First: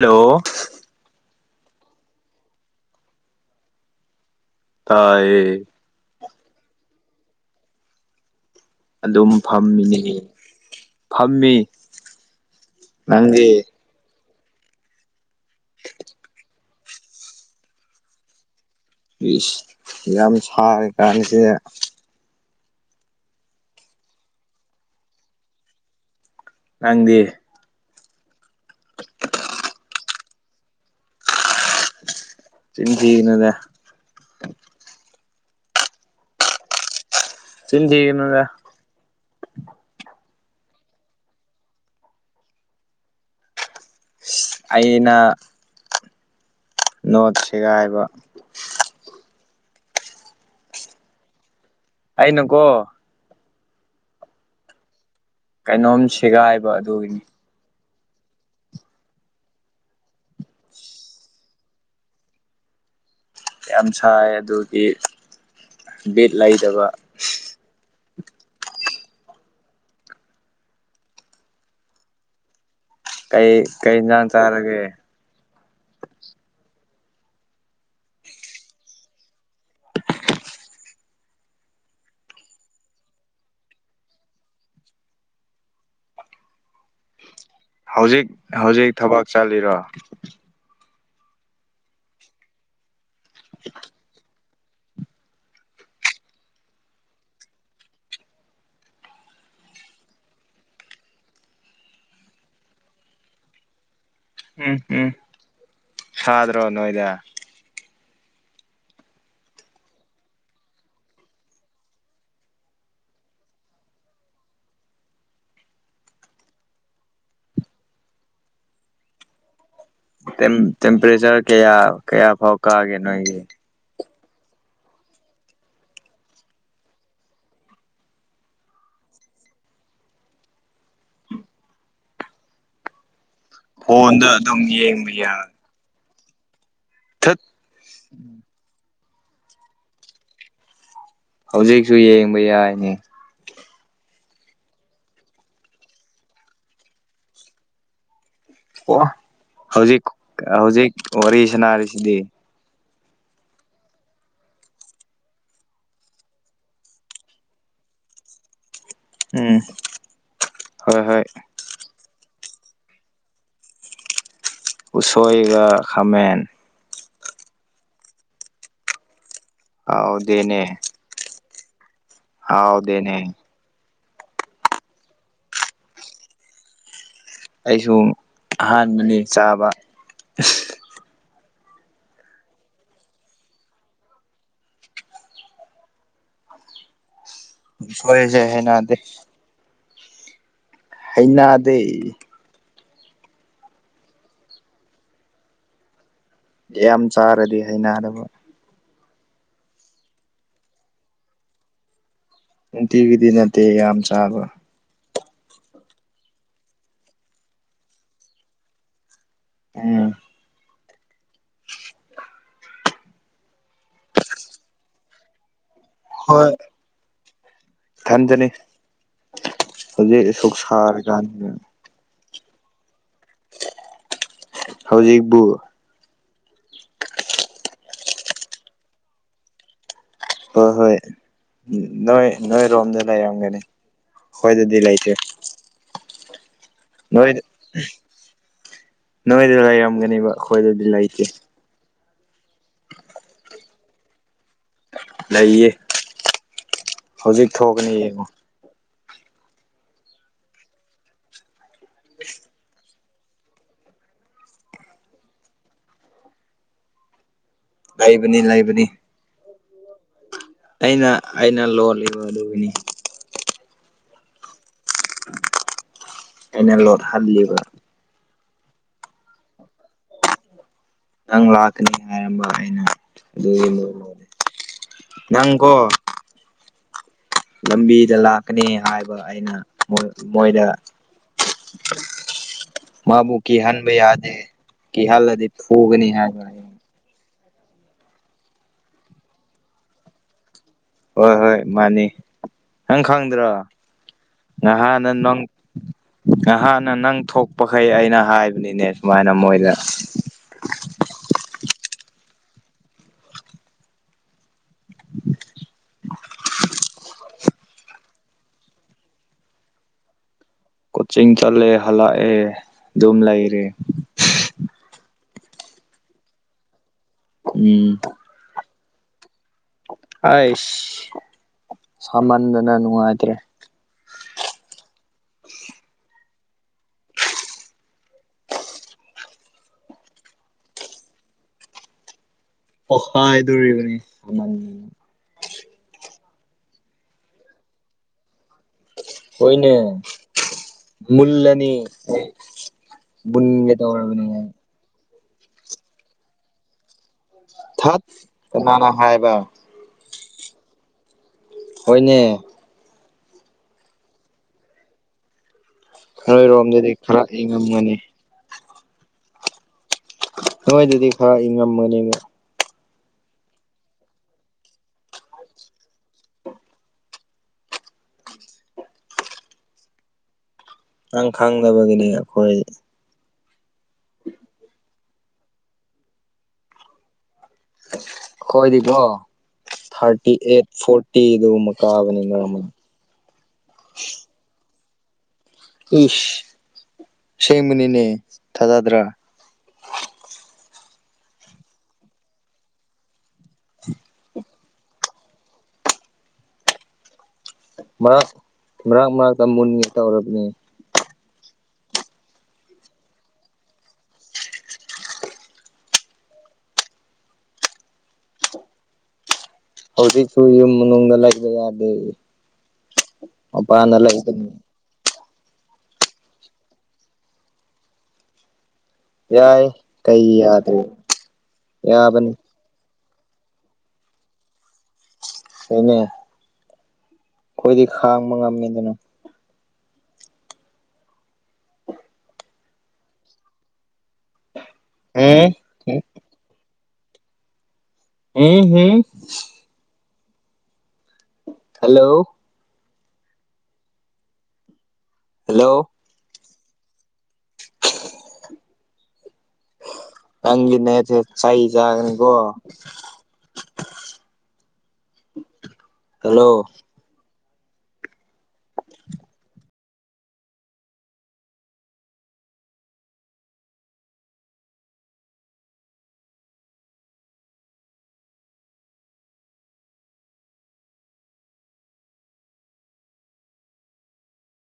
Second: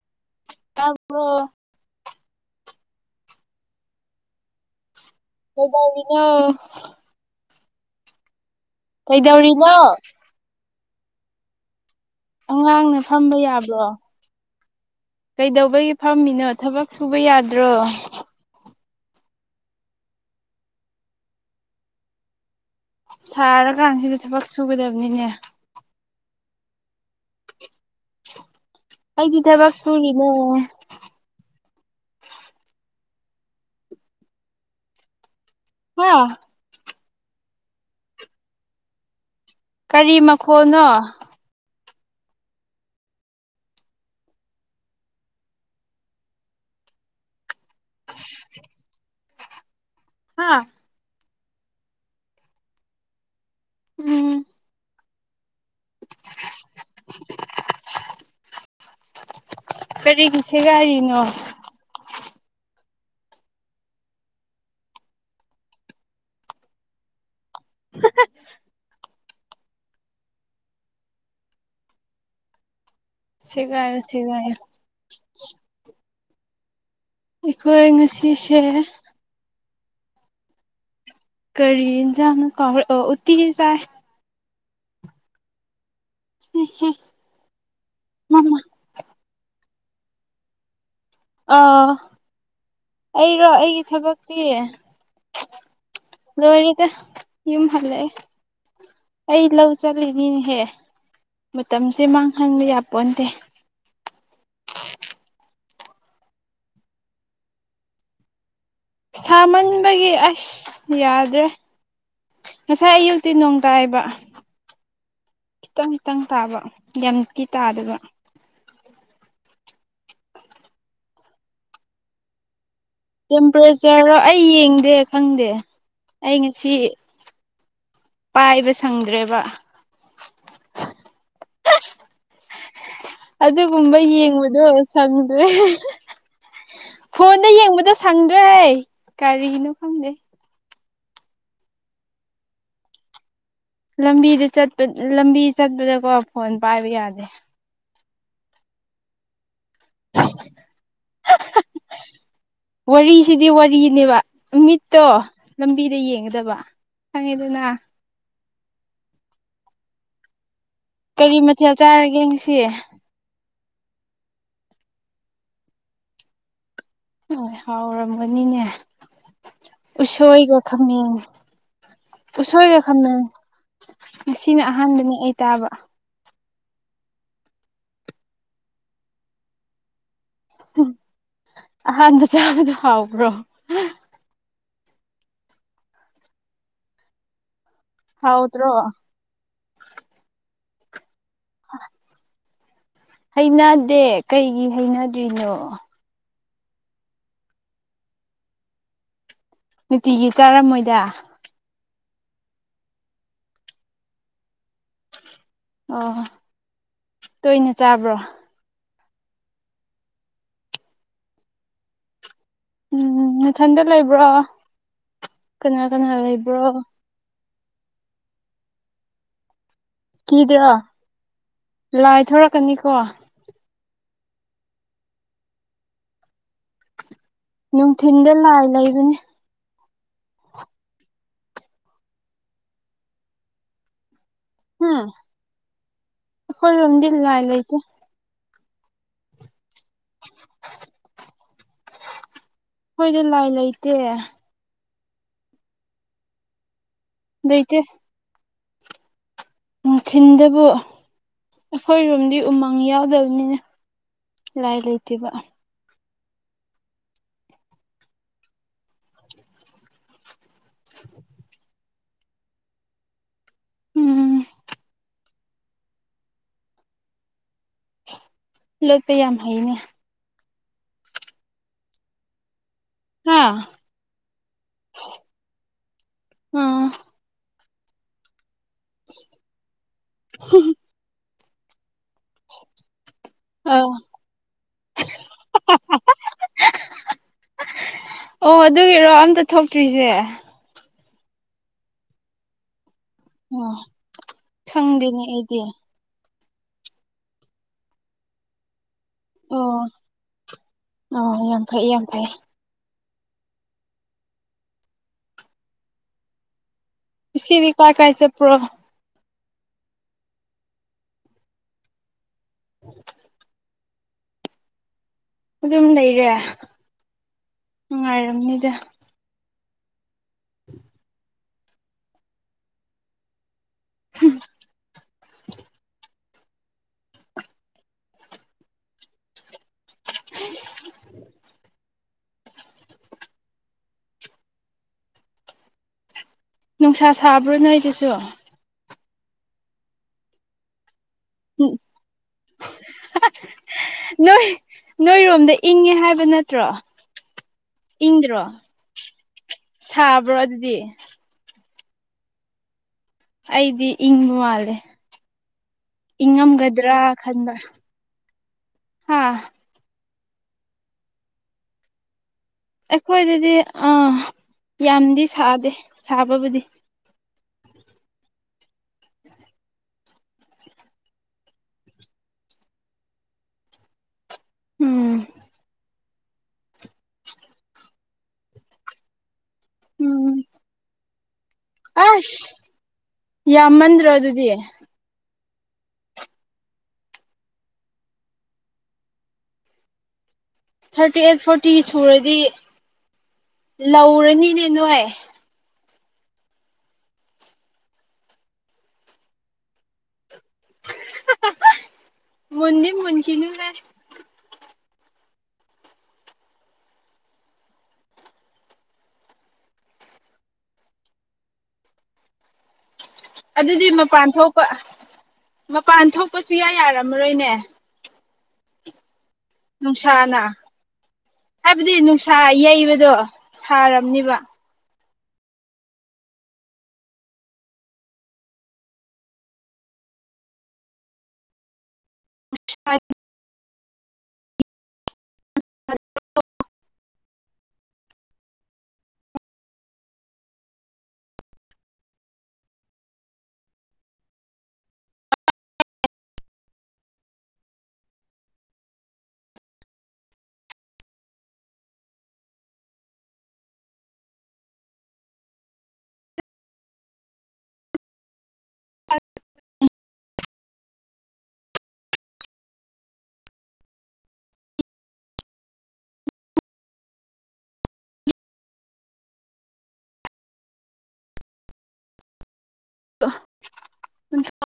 Hello ꯇꯥꯕ꯭ꯔꯣ ꯇꯥꯢꯌꯦ ꯀꯩꯗꯧꯔꯤꯅꯣ ꯑꯗꯨꯝ ꯀꯩꯗꯧꯔꯤꯅꯣ ꯐꯝꯃꯤꯅꯦ ꯐꯝꯃꯤ ꯑꯉꯥꯡꯅ ꯐꯝꯕ ꯅꯪꯗꯤ ꯌꯥꯕ꯭ꯔꯣ ꯀꯩꯗꯧꯕꯒꯤ ꯐꯝꯃꯤꯅꯣ ꯊꯕꯛ ꯁꯨꯕ ꯌꯥꯗ꯭ꯔꯣ ꯏꯁ ꯌꯥꯝ ꯁꯔꯀꯥꯟꯁꯤꯗ ꯁꯥꯔꯀꯥꯟꯁꯤꯗ ꯊꯕꯛ ꯁꯨꯒꯗꯕꯅꯤꯅꯦ ꯅꯪꯗꯤ ꯑꯩꯗꯤ ꯊꯕꯛ ꯁꯨꯔꯤꯅꯦ ꯆꯤꯟ ꯊꯤꯒꯅꯨꯗ ꯍꯥ ꯆꯤꯟ ꯊꯤꯒꯅꯨꯗ ꯀꯔꯤ ꯃꯈꯣꯜꯅꯣ ꯑꯩꯅ ꯅꯣꯠ ꯁꯦꯒꯥꯏꯕ ꯍꯥ ꯑꯩꯅ ꯀꯣ ꯎꯝ ꯀꯩꯅꯣꯝ ꯁꯦꯒꯥꯏꯕ ꯑꯗꯨꯒꯤꯅꯤ ꯀꯔꯤꯒꯤ ꯁꯦꯒꯥꯢꯔꯤꯅꯣ ꯌꯥꯝ ꯁꯥꯏ ꯑꯗꯨꯒꯤ ꯕꯤꯠ ꯂꯩꯇꯕ ꯀꯩ ꯀꯩ ꯁꯦꯒꯥꯏꯌꯨ ꯏꯟꯖꯥꯡ ꯁꯦꯒꯥꯏꯌꯨ ꯆꯥꯔꯒꯦ ꯑꯩꯈꯣꯏ ꯉꯁꯤꯁꯦ ꯀꯔꯤ ꯏꯟꯖꯥꯡꯅꯣ ꯀꯥꯎꯔꯦ ꯑꯣ ꯎꯠꯇꯤ ꯆꯥꯏ ꯍꯦꯍꯦ ꯍꯧꯖꯤꯛ ꯍꯧꯖꯤꯛ ꯊꯕꯛ ꯆꯠꯂꯤꯔꯣ ꯑꯥ ꯑꯩꯔꯣ ꯑꯩꯒꯤ ꯊꯕꯛꯇꯤ ꯂꯣꯢꯔꯤꯗ ꯌꯨꯝ ꯍꯜꯂꯛꯑꯦ ꯑꯩ ꯂꯧ ꯆꯠꯂꯤꯅꯤꯅꯦꯍꯦ ꯃꯇꯝꯁꯦ ꯃꯥꯡꯍꯟꯕ ꯌꯥ ꯄꯣꯟꯇꯦ ꯎꯝ ꯎꯝ ꯁꯥꯗ꯭ꯔꯣ ꯅꯣꯏꯗꯦ ꯁꯥꯃꯟꯕꯒꯤ ꯑꯁ ꯌꯥꯗ꯭ꯔꯦ ꯉꯁꯥꯏ ꯑꯌꯨꯛꯇꯤ ꯅꯣꯡ ꯇꯥꯏꯕ ꯈꯤꯇꯪ ꯈꯤꯇꯪ ꯇꯥꯕ ꯌꯥꯝꯇꯤ ꯇꯥꯗꯥꯕ ꯇꯦꯝ ꯇꯦꯝꯄꯔꯦꯆꯔ ꯀꯌꯥ ꯀꯌꯥ ꯐꯥꯎ ꯀꯥꯒꯦ ꯅꯣꯏ ꯇꯦꯝꯄꯔꯦꯆꯔꯔꯣ ꯑꯩ ꯌꯦꯡꯗꯦ ꯈꯪꯗꯦ ꯑꯩ ꯉꯁꯤ ꯄꯥꯏꯕ ꯁꯪꯗ꯭ꯔꯦꯕ ꯑꯗꯨꯒꯨꯝꯕ ꯐꯣꯟꯗ ꯌꯦꯡꯕꯗꯣ ꯑꯗꯨꯝ ꯌꯦꯡꯕ ꯌꯥ ꯁꯪꯗ꯭ꯔꯦ ꯊꯠ ꯐꯣꯟꯗ ꯌꯦꯡꯕꯗꯣ ꯁꯪꯗ꯭ꯔꯦ ꯀꯔꯤꯅꯣ ꯈꯪꯗꯦ ꯍꯧꯖꯤꯛꯁꯨ ꯌꯦꯡꯕ ꯌꯥꯏꯅꯤ ꯂꯝꯕꯤꯗ ꯆꯠꯄ ꯂꯝꯕꯤ ꯆꯠꯄꯗꯀꯣ ꯐꯣꯟ ꯄꯥꯏꯕ ꯌꯥꯗꯦ ꯑꯣ ꯍꯧꯖꯤꯛ ꯍꯧꯖꯤꯛ ꯋꯥꯔꯤ ꯁꯅꯥꯔꯤꯁꯤꯗꯤ ꯋꯥꯔꯤꯁꯤꯗꯤ ꯋꯥꯔꯤꯅꯦꯕ ꯃꯤꯠꯇꯣ ꯂꯝꯕꯤꯗ ꯌꯦꯡꯒꯗꯕ ꯈꯪꯉꯦꯗꯅ ꯎꯝ ꯍꯣꯏ ꯍꯣꯏ ꯀꯔꯤ ꯃꯊꯦꯜ ꯆꯥꯔꯒꯦ ꯉꯁꯤ꯫ ꯎꯁꯣꯏꯒ ꯈꯥꯃꯦꯟ ꯍꯣꯏ ꯍꯥꯎꯔꯝꯒꯥꯅꯤꯅꯦ ꯎꯁꯣꯏꯒꯥ ꯍꯥꯎꯗꯦꯅꯦ ꯈꯥꯃꯦꯟꯒꯥ ꯎꯁꯣꯏꯒ ꯈꯃ°ꯟ ꯍꯥꯎꯗꯦꯅꯦ ꯉꯁꯤꯅ ꯑꯍꯥꯟꯕꯅꯤ ꯑꯩ ꯇꯥꯕ ꯑꯩꯁꯨ ꯑꯍꯥꯟꯕꯅꯤ ꯆꯥꯕ꯫ ꯑꯍꯥꯟꯕ ꯆꯥꯕꯗꯣ ꯍꯥꯎꯕ꯭ꯔꯣ ꯎꯁꯣꯏꯁꯦ ꯍꯥꯎꯗ꯭ꯔꯣ ꯍꯩꯅꯗꯦ ꯍꯩꯅꯗꯦ ꯍꯩꯅꯗꯦ ꯀꯩꯒꯤ ꯍꯩꯅꯗ꯭ꯔꯤꯅꯣ ꯌꯥꯝ ꯆꯥꯔꯗꯤ ꯍꯩꯅꯗꯕ ꯅꯨꯡꯇꯤꯒꯤ ꯆꯥꯔꯝꯃꯣꯏꯗ ꯅꯨꯡꯇꯤꯒꯤꯗꯤ ꯅꯠꯇꯦ ꯌꯥꯝ ꯆꯥꯕ ꯑꯣ ꯇꯣꯏꯅ ꯆꯥꯕ꯭ꯔꯣ ꯎꯝ ꯎꯝ ꯅꯊꯟꯗ ꯂꯩꯕ꯭ꯔꯣ ꯀꯅꯥ ꯀꯅꯥ ꯂꯩꯕ꯭ꯔꯣ ꯏꯊꯟꯗꯥꯅꯤ ꯍꯨꯖꯤꯛ ꯑꯥꯁꯨꯛ ꯀꯤꯗ꯭ꯔꯣ ꯁꯥꯔꯥꯀꯥꯟꯁꯤꯗꯥ ꯂꯥꯏ ꯊꯣꯔꯛꯀꯅꯤ ꯀꯣ ꯍꯧꯖꯤꯛꯕꯨ ꯅꯨꯡꯊꯤꯟꯗ ꯂꯥꯏ ꯂꯩꯕꯅꯤ꯫ ꯍꯣꯏ ꯍꯣꯏ ꯅꯣꯏ ꯅꯣꯏ ꯔꯣꯝꯗ ꯂꯩꯔꯝꯒꯅꯤ ꯑꯈꯣꯢꯗꯗꯤ ꯍꯨꯝ ꯂꯩꯇ꯭ꯔꯦ ꯑꯩꯈꯣꯏꯔꯣꯝꯗꯤ ꯅꯣꯏꯗ ꯂꯥꯏ ꯂꯩꯇꯦ ꯅꯣꯏꯗ ꯂꯩꯔꯝꯒꯅꯤꯕ ꯑꯩꯈꯣꯏꯗꯗꯤ ꯂꯩꯇꯦ ꯑꯩꯈꯣꯏꯗꯤ ꯂꯥꯏ ꯂꯩꯇꯦ ꯂꯩꯌꯦ ꯍꯧꯖꯤꯛ ꯂꯩꯇꯦ ꯊꯣꯛꯒꯅꯤ ꯌꯦꯡꯉꯣ ꯅꯨꯡꯊꯤꯟꯗꯕꯨ ꯑꯩꯈꯣꯏꯔꯣꯝꯗꯤ ꯎꯃꯪ ꯌꯥꯎꯗꯕꯅꯤꯅ ꯂꯥꯏ ꯂꯩꯇꯦꯕ ꯂꯩꯕꯅꯤ ꯂꯩꯕꯅꯤ ꯑꯩꯅ ꯑꯩꯅ ꯂꯣꯜꯂꯤꯕ ꯑꯗꯨꯒꯤꯅꯤ ꯎꯝ ꯑꯩꯅ ꯂꯣꯠꯍꯜꯂꯤꯕ ꯂꯣꯞꯄ ꯌꯥꯝ ꯍꯩꯅꯦ ꯅꯪ ꯂꯥꯛꯀꯅꯤ ꯍꯥꯏꯔꯝꯕ ꯑꯩꯅ ꯍꯥ ꯑꯗꯨꯒꯤ ꯂꯣꯜꯂꯣ ꯅꯪ ꯀꯣ ꯎꯝ ꯂꯝꯕꯤꯗ ꯂꯥꯛꯀꯅꯤ ꯍꯥꯏꯕ ꯑꯩꯅ ꯃꯣꯏꯗ [unintelligible] ꯃꯥꯕꯨ ꯑꯧ ꯀꯤꯍꯟꯕ ꯌꯥꯗꯦ ꯀꯤꯍꯜꯂꯗꯤ ꯐꯨꯒꯅꯤ ꯍꯥꯏꯕ ꯑꯣ ꯑꯗꯨꯒꯤꯔꯣ ꯑꯝꯇ ꯊꯣꯛꯇ꯭ꯔꯤꯁꯦ ꯍꯣꯏ ꯍꯣꯏ ꯃꯥꯅꯦ ꯅꯪ ꯈꯪ ꯗ꯭ꯔꯣ ꯑꯣ ꯉꯍꯥꯟꯅ ꯈꯪꯗꯦꯅꯦ ꯅꫭꯡ ꯑꯩꯗꯤ ꯉꯍꯥꯟꯅ ꯅꯪ ꯊꯣꯛꯄꯈꯩ ꯑꯩꯅ ꯍꯥꯏꯕꯅꯤꯅꯦ ꯁꯨꯝꯃꯥꯏꯅ ꯃꯣꯏꯗ ꯑꯣ ꯑꯣ ꯌꯥꯝ ꯐꯩ ꯌꯥꯝ ꯐꯩ ꯉꯁꯤꯗꯤ ꯀꯥꯏ ꯀꯥꯏ ꯆꯠꯄ꯭ꯔꯣ ꯀꯣꯆꯤꯡ ꯆꯠꯂꯦ ꯍꯜꯂꯛꯑꯦ ꯑꯗꯨꯝ ꯂꯩꯔꯦ ꯑꯗꯨꯝ ꯂꯩꯔꯦ ꯎꯝ ꯅꯨꯡꯉꯥꯏꯔꯝꯅꯤꯗ ꯑꯥꯏꯁ ꯁꯥꯃꯟꯗꯅ ꯅꯨꯡꯉꯥꯏꯇꯦ [unintelligible] [inaudible] ꯍꯩꯁ ꯄꫭꯈꯥꯏꯗꫭꯔꯦꯅꯦ ꯁꯥꯃꯟ [unintelligible] ꯅꯨꯡꯁꯥ ꯁꯥꯕ꯭ꯔꯣ ꯅꯣꯏꯗꯨꯁꯨ ꯍꯣꯏꯅꯦ ꯃꯨꯜꯂꯅꯤ ꯑꯩ ꯃꯨꯟꯒꯦ ꯇꯧꯔꯕꯅꯦ ꯅꯣꯏ ꯑꯩ ꯅꯣꯏꯔꯣꯝꯗ ꯏꯪꯉꯦ ꯍꯥꯏꯕ ꯅꯠꯇ꯭ꯔꯣ ꯊꯠ ꯏꯪꯗ꯭ꯔꯣ ꯀꯅꯥꯅ ꯍꯥꯏꯕ ꯁꯥꯕ꯭ꯔꯣ ꯑꯗꯨꯗꯤ ꯍꯣꯏꯅꯦ ꯑꯩꯗꯤ ꯏꯪꯕ ꯃꯥꯜꯂꯦ ꯅꯣꯏꯔꯣꯝꯗꯗꯤ ꯏꯪꯉꯝꯒꯗ꯭ꯔ ꯈꯔ ꯈꯟꯕ ꯏꯪꯉꯝꯒꯅꯤ ꯍꯥꯥ ꯅꯣꯏꯗꯗꯤ ꯈꯔ ꯏꯪꯉꯝꯃꯅꯤꯕ ꯑꯩꯈꯣꯏꯗꯗꯤ ꯑ ꯌꯥꯝꯗꯤ ꯁꯥꯗꯦ ꯁꯥꯕꯕꯨꯗꯤ ꯅꯪ ꯈꯪꯗꯕꯒꯤꯅꯦ ꯑꯈꯣꯏ [inaudible] ꯎꯝ ꯑꯈꯣꯏꯗꯤꯀꯣ ꯊꯥꯔꯇꯤ ꯎꯝ ꯑꯦꯠ ꯐꯣꯔꯇꯤ ꯗꯨꯒꯨꯝꯕ ꯀꯥꯕꯅꯤ ꯑꯁ [unintelligible] ꯌꯥꯝꯃꯟꯗ꯭ꯔꯣ ꯑꯗꯨꯗꯤ ꯏꯁ ꯑꯁꯦꯡꯕꯅꯤꯅꯦ ꯊꯥꯖꯗ꯭ꯔ ꯊꯥꯔꯇꯤ ꯑꯦꯠ ꯐꯣꯔꯇꯤ ꯁꯨꯔꯗꯤ ꯂꯧꯔꯅꯤꯅꯦ ꯅꯣꯏ ꯃꯥ ꯃꯔꯛ ꯃꯔꯛꯇ ꯃꯨꯟꯒꯦ ꯇꯧꯔꯕꯅꯦ [unintelligible] ꯃꯨꯟꯗꯤ ꯃꯨꯟꯈꯤꯅꯨꯍꯦ ꯍꯧꯖꯤꯛꯁꯨ ꯌꯨꯝ ꯃꯅꯨꯡꯗ ꯂꯩꯕ ꯌꯥꯗꯦꯌꯦ ꯑꯗꯨꯗꯤ ꯃꯄꯥꯟ ꯊꯣꯛꯄ ꯃꯄꯥꯟ ꯊꯣꯛꯄ ꯁꯨꯌꯥ ꯌꯥꯔꯝꯃꯔꯣꯏꯅꯦ ꯌꯥꯏ ꯀꯩ ꯅꯨꯡꯁꯥꯅ ꯌꯥꯗ꯭ꯔꯦ ꯍꯥꯏꯞꯗꯤ ꯌꯥꯕꯅꯤ ꯅꯨꯡꯁꯥ ꯌꯩꯕꯗꯣ ꯁꯥꯔꯝꯅꯤꯕ ꯍꯣꯏꯅꯦ ꯈꯣꯏꯗꯤ ꯈꯥꯡꯕ ꯉꯝꯃꯦ ꯑꯗꯨꯅ [unintelligible] ꯍꯦ ꯍꯦ ꯍꯦ ꯍꯜꯂꯣ ꯍꯜꯂꯣ [inaudible] ꯅꯪꯒꯤ ꯅꯦꯠꯁꯦ ꯆꯩ ꯆꯥꯒꯅꯤꯀꯣ ꯍꯜꯂꯣ [unintelligible] [unintelligible]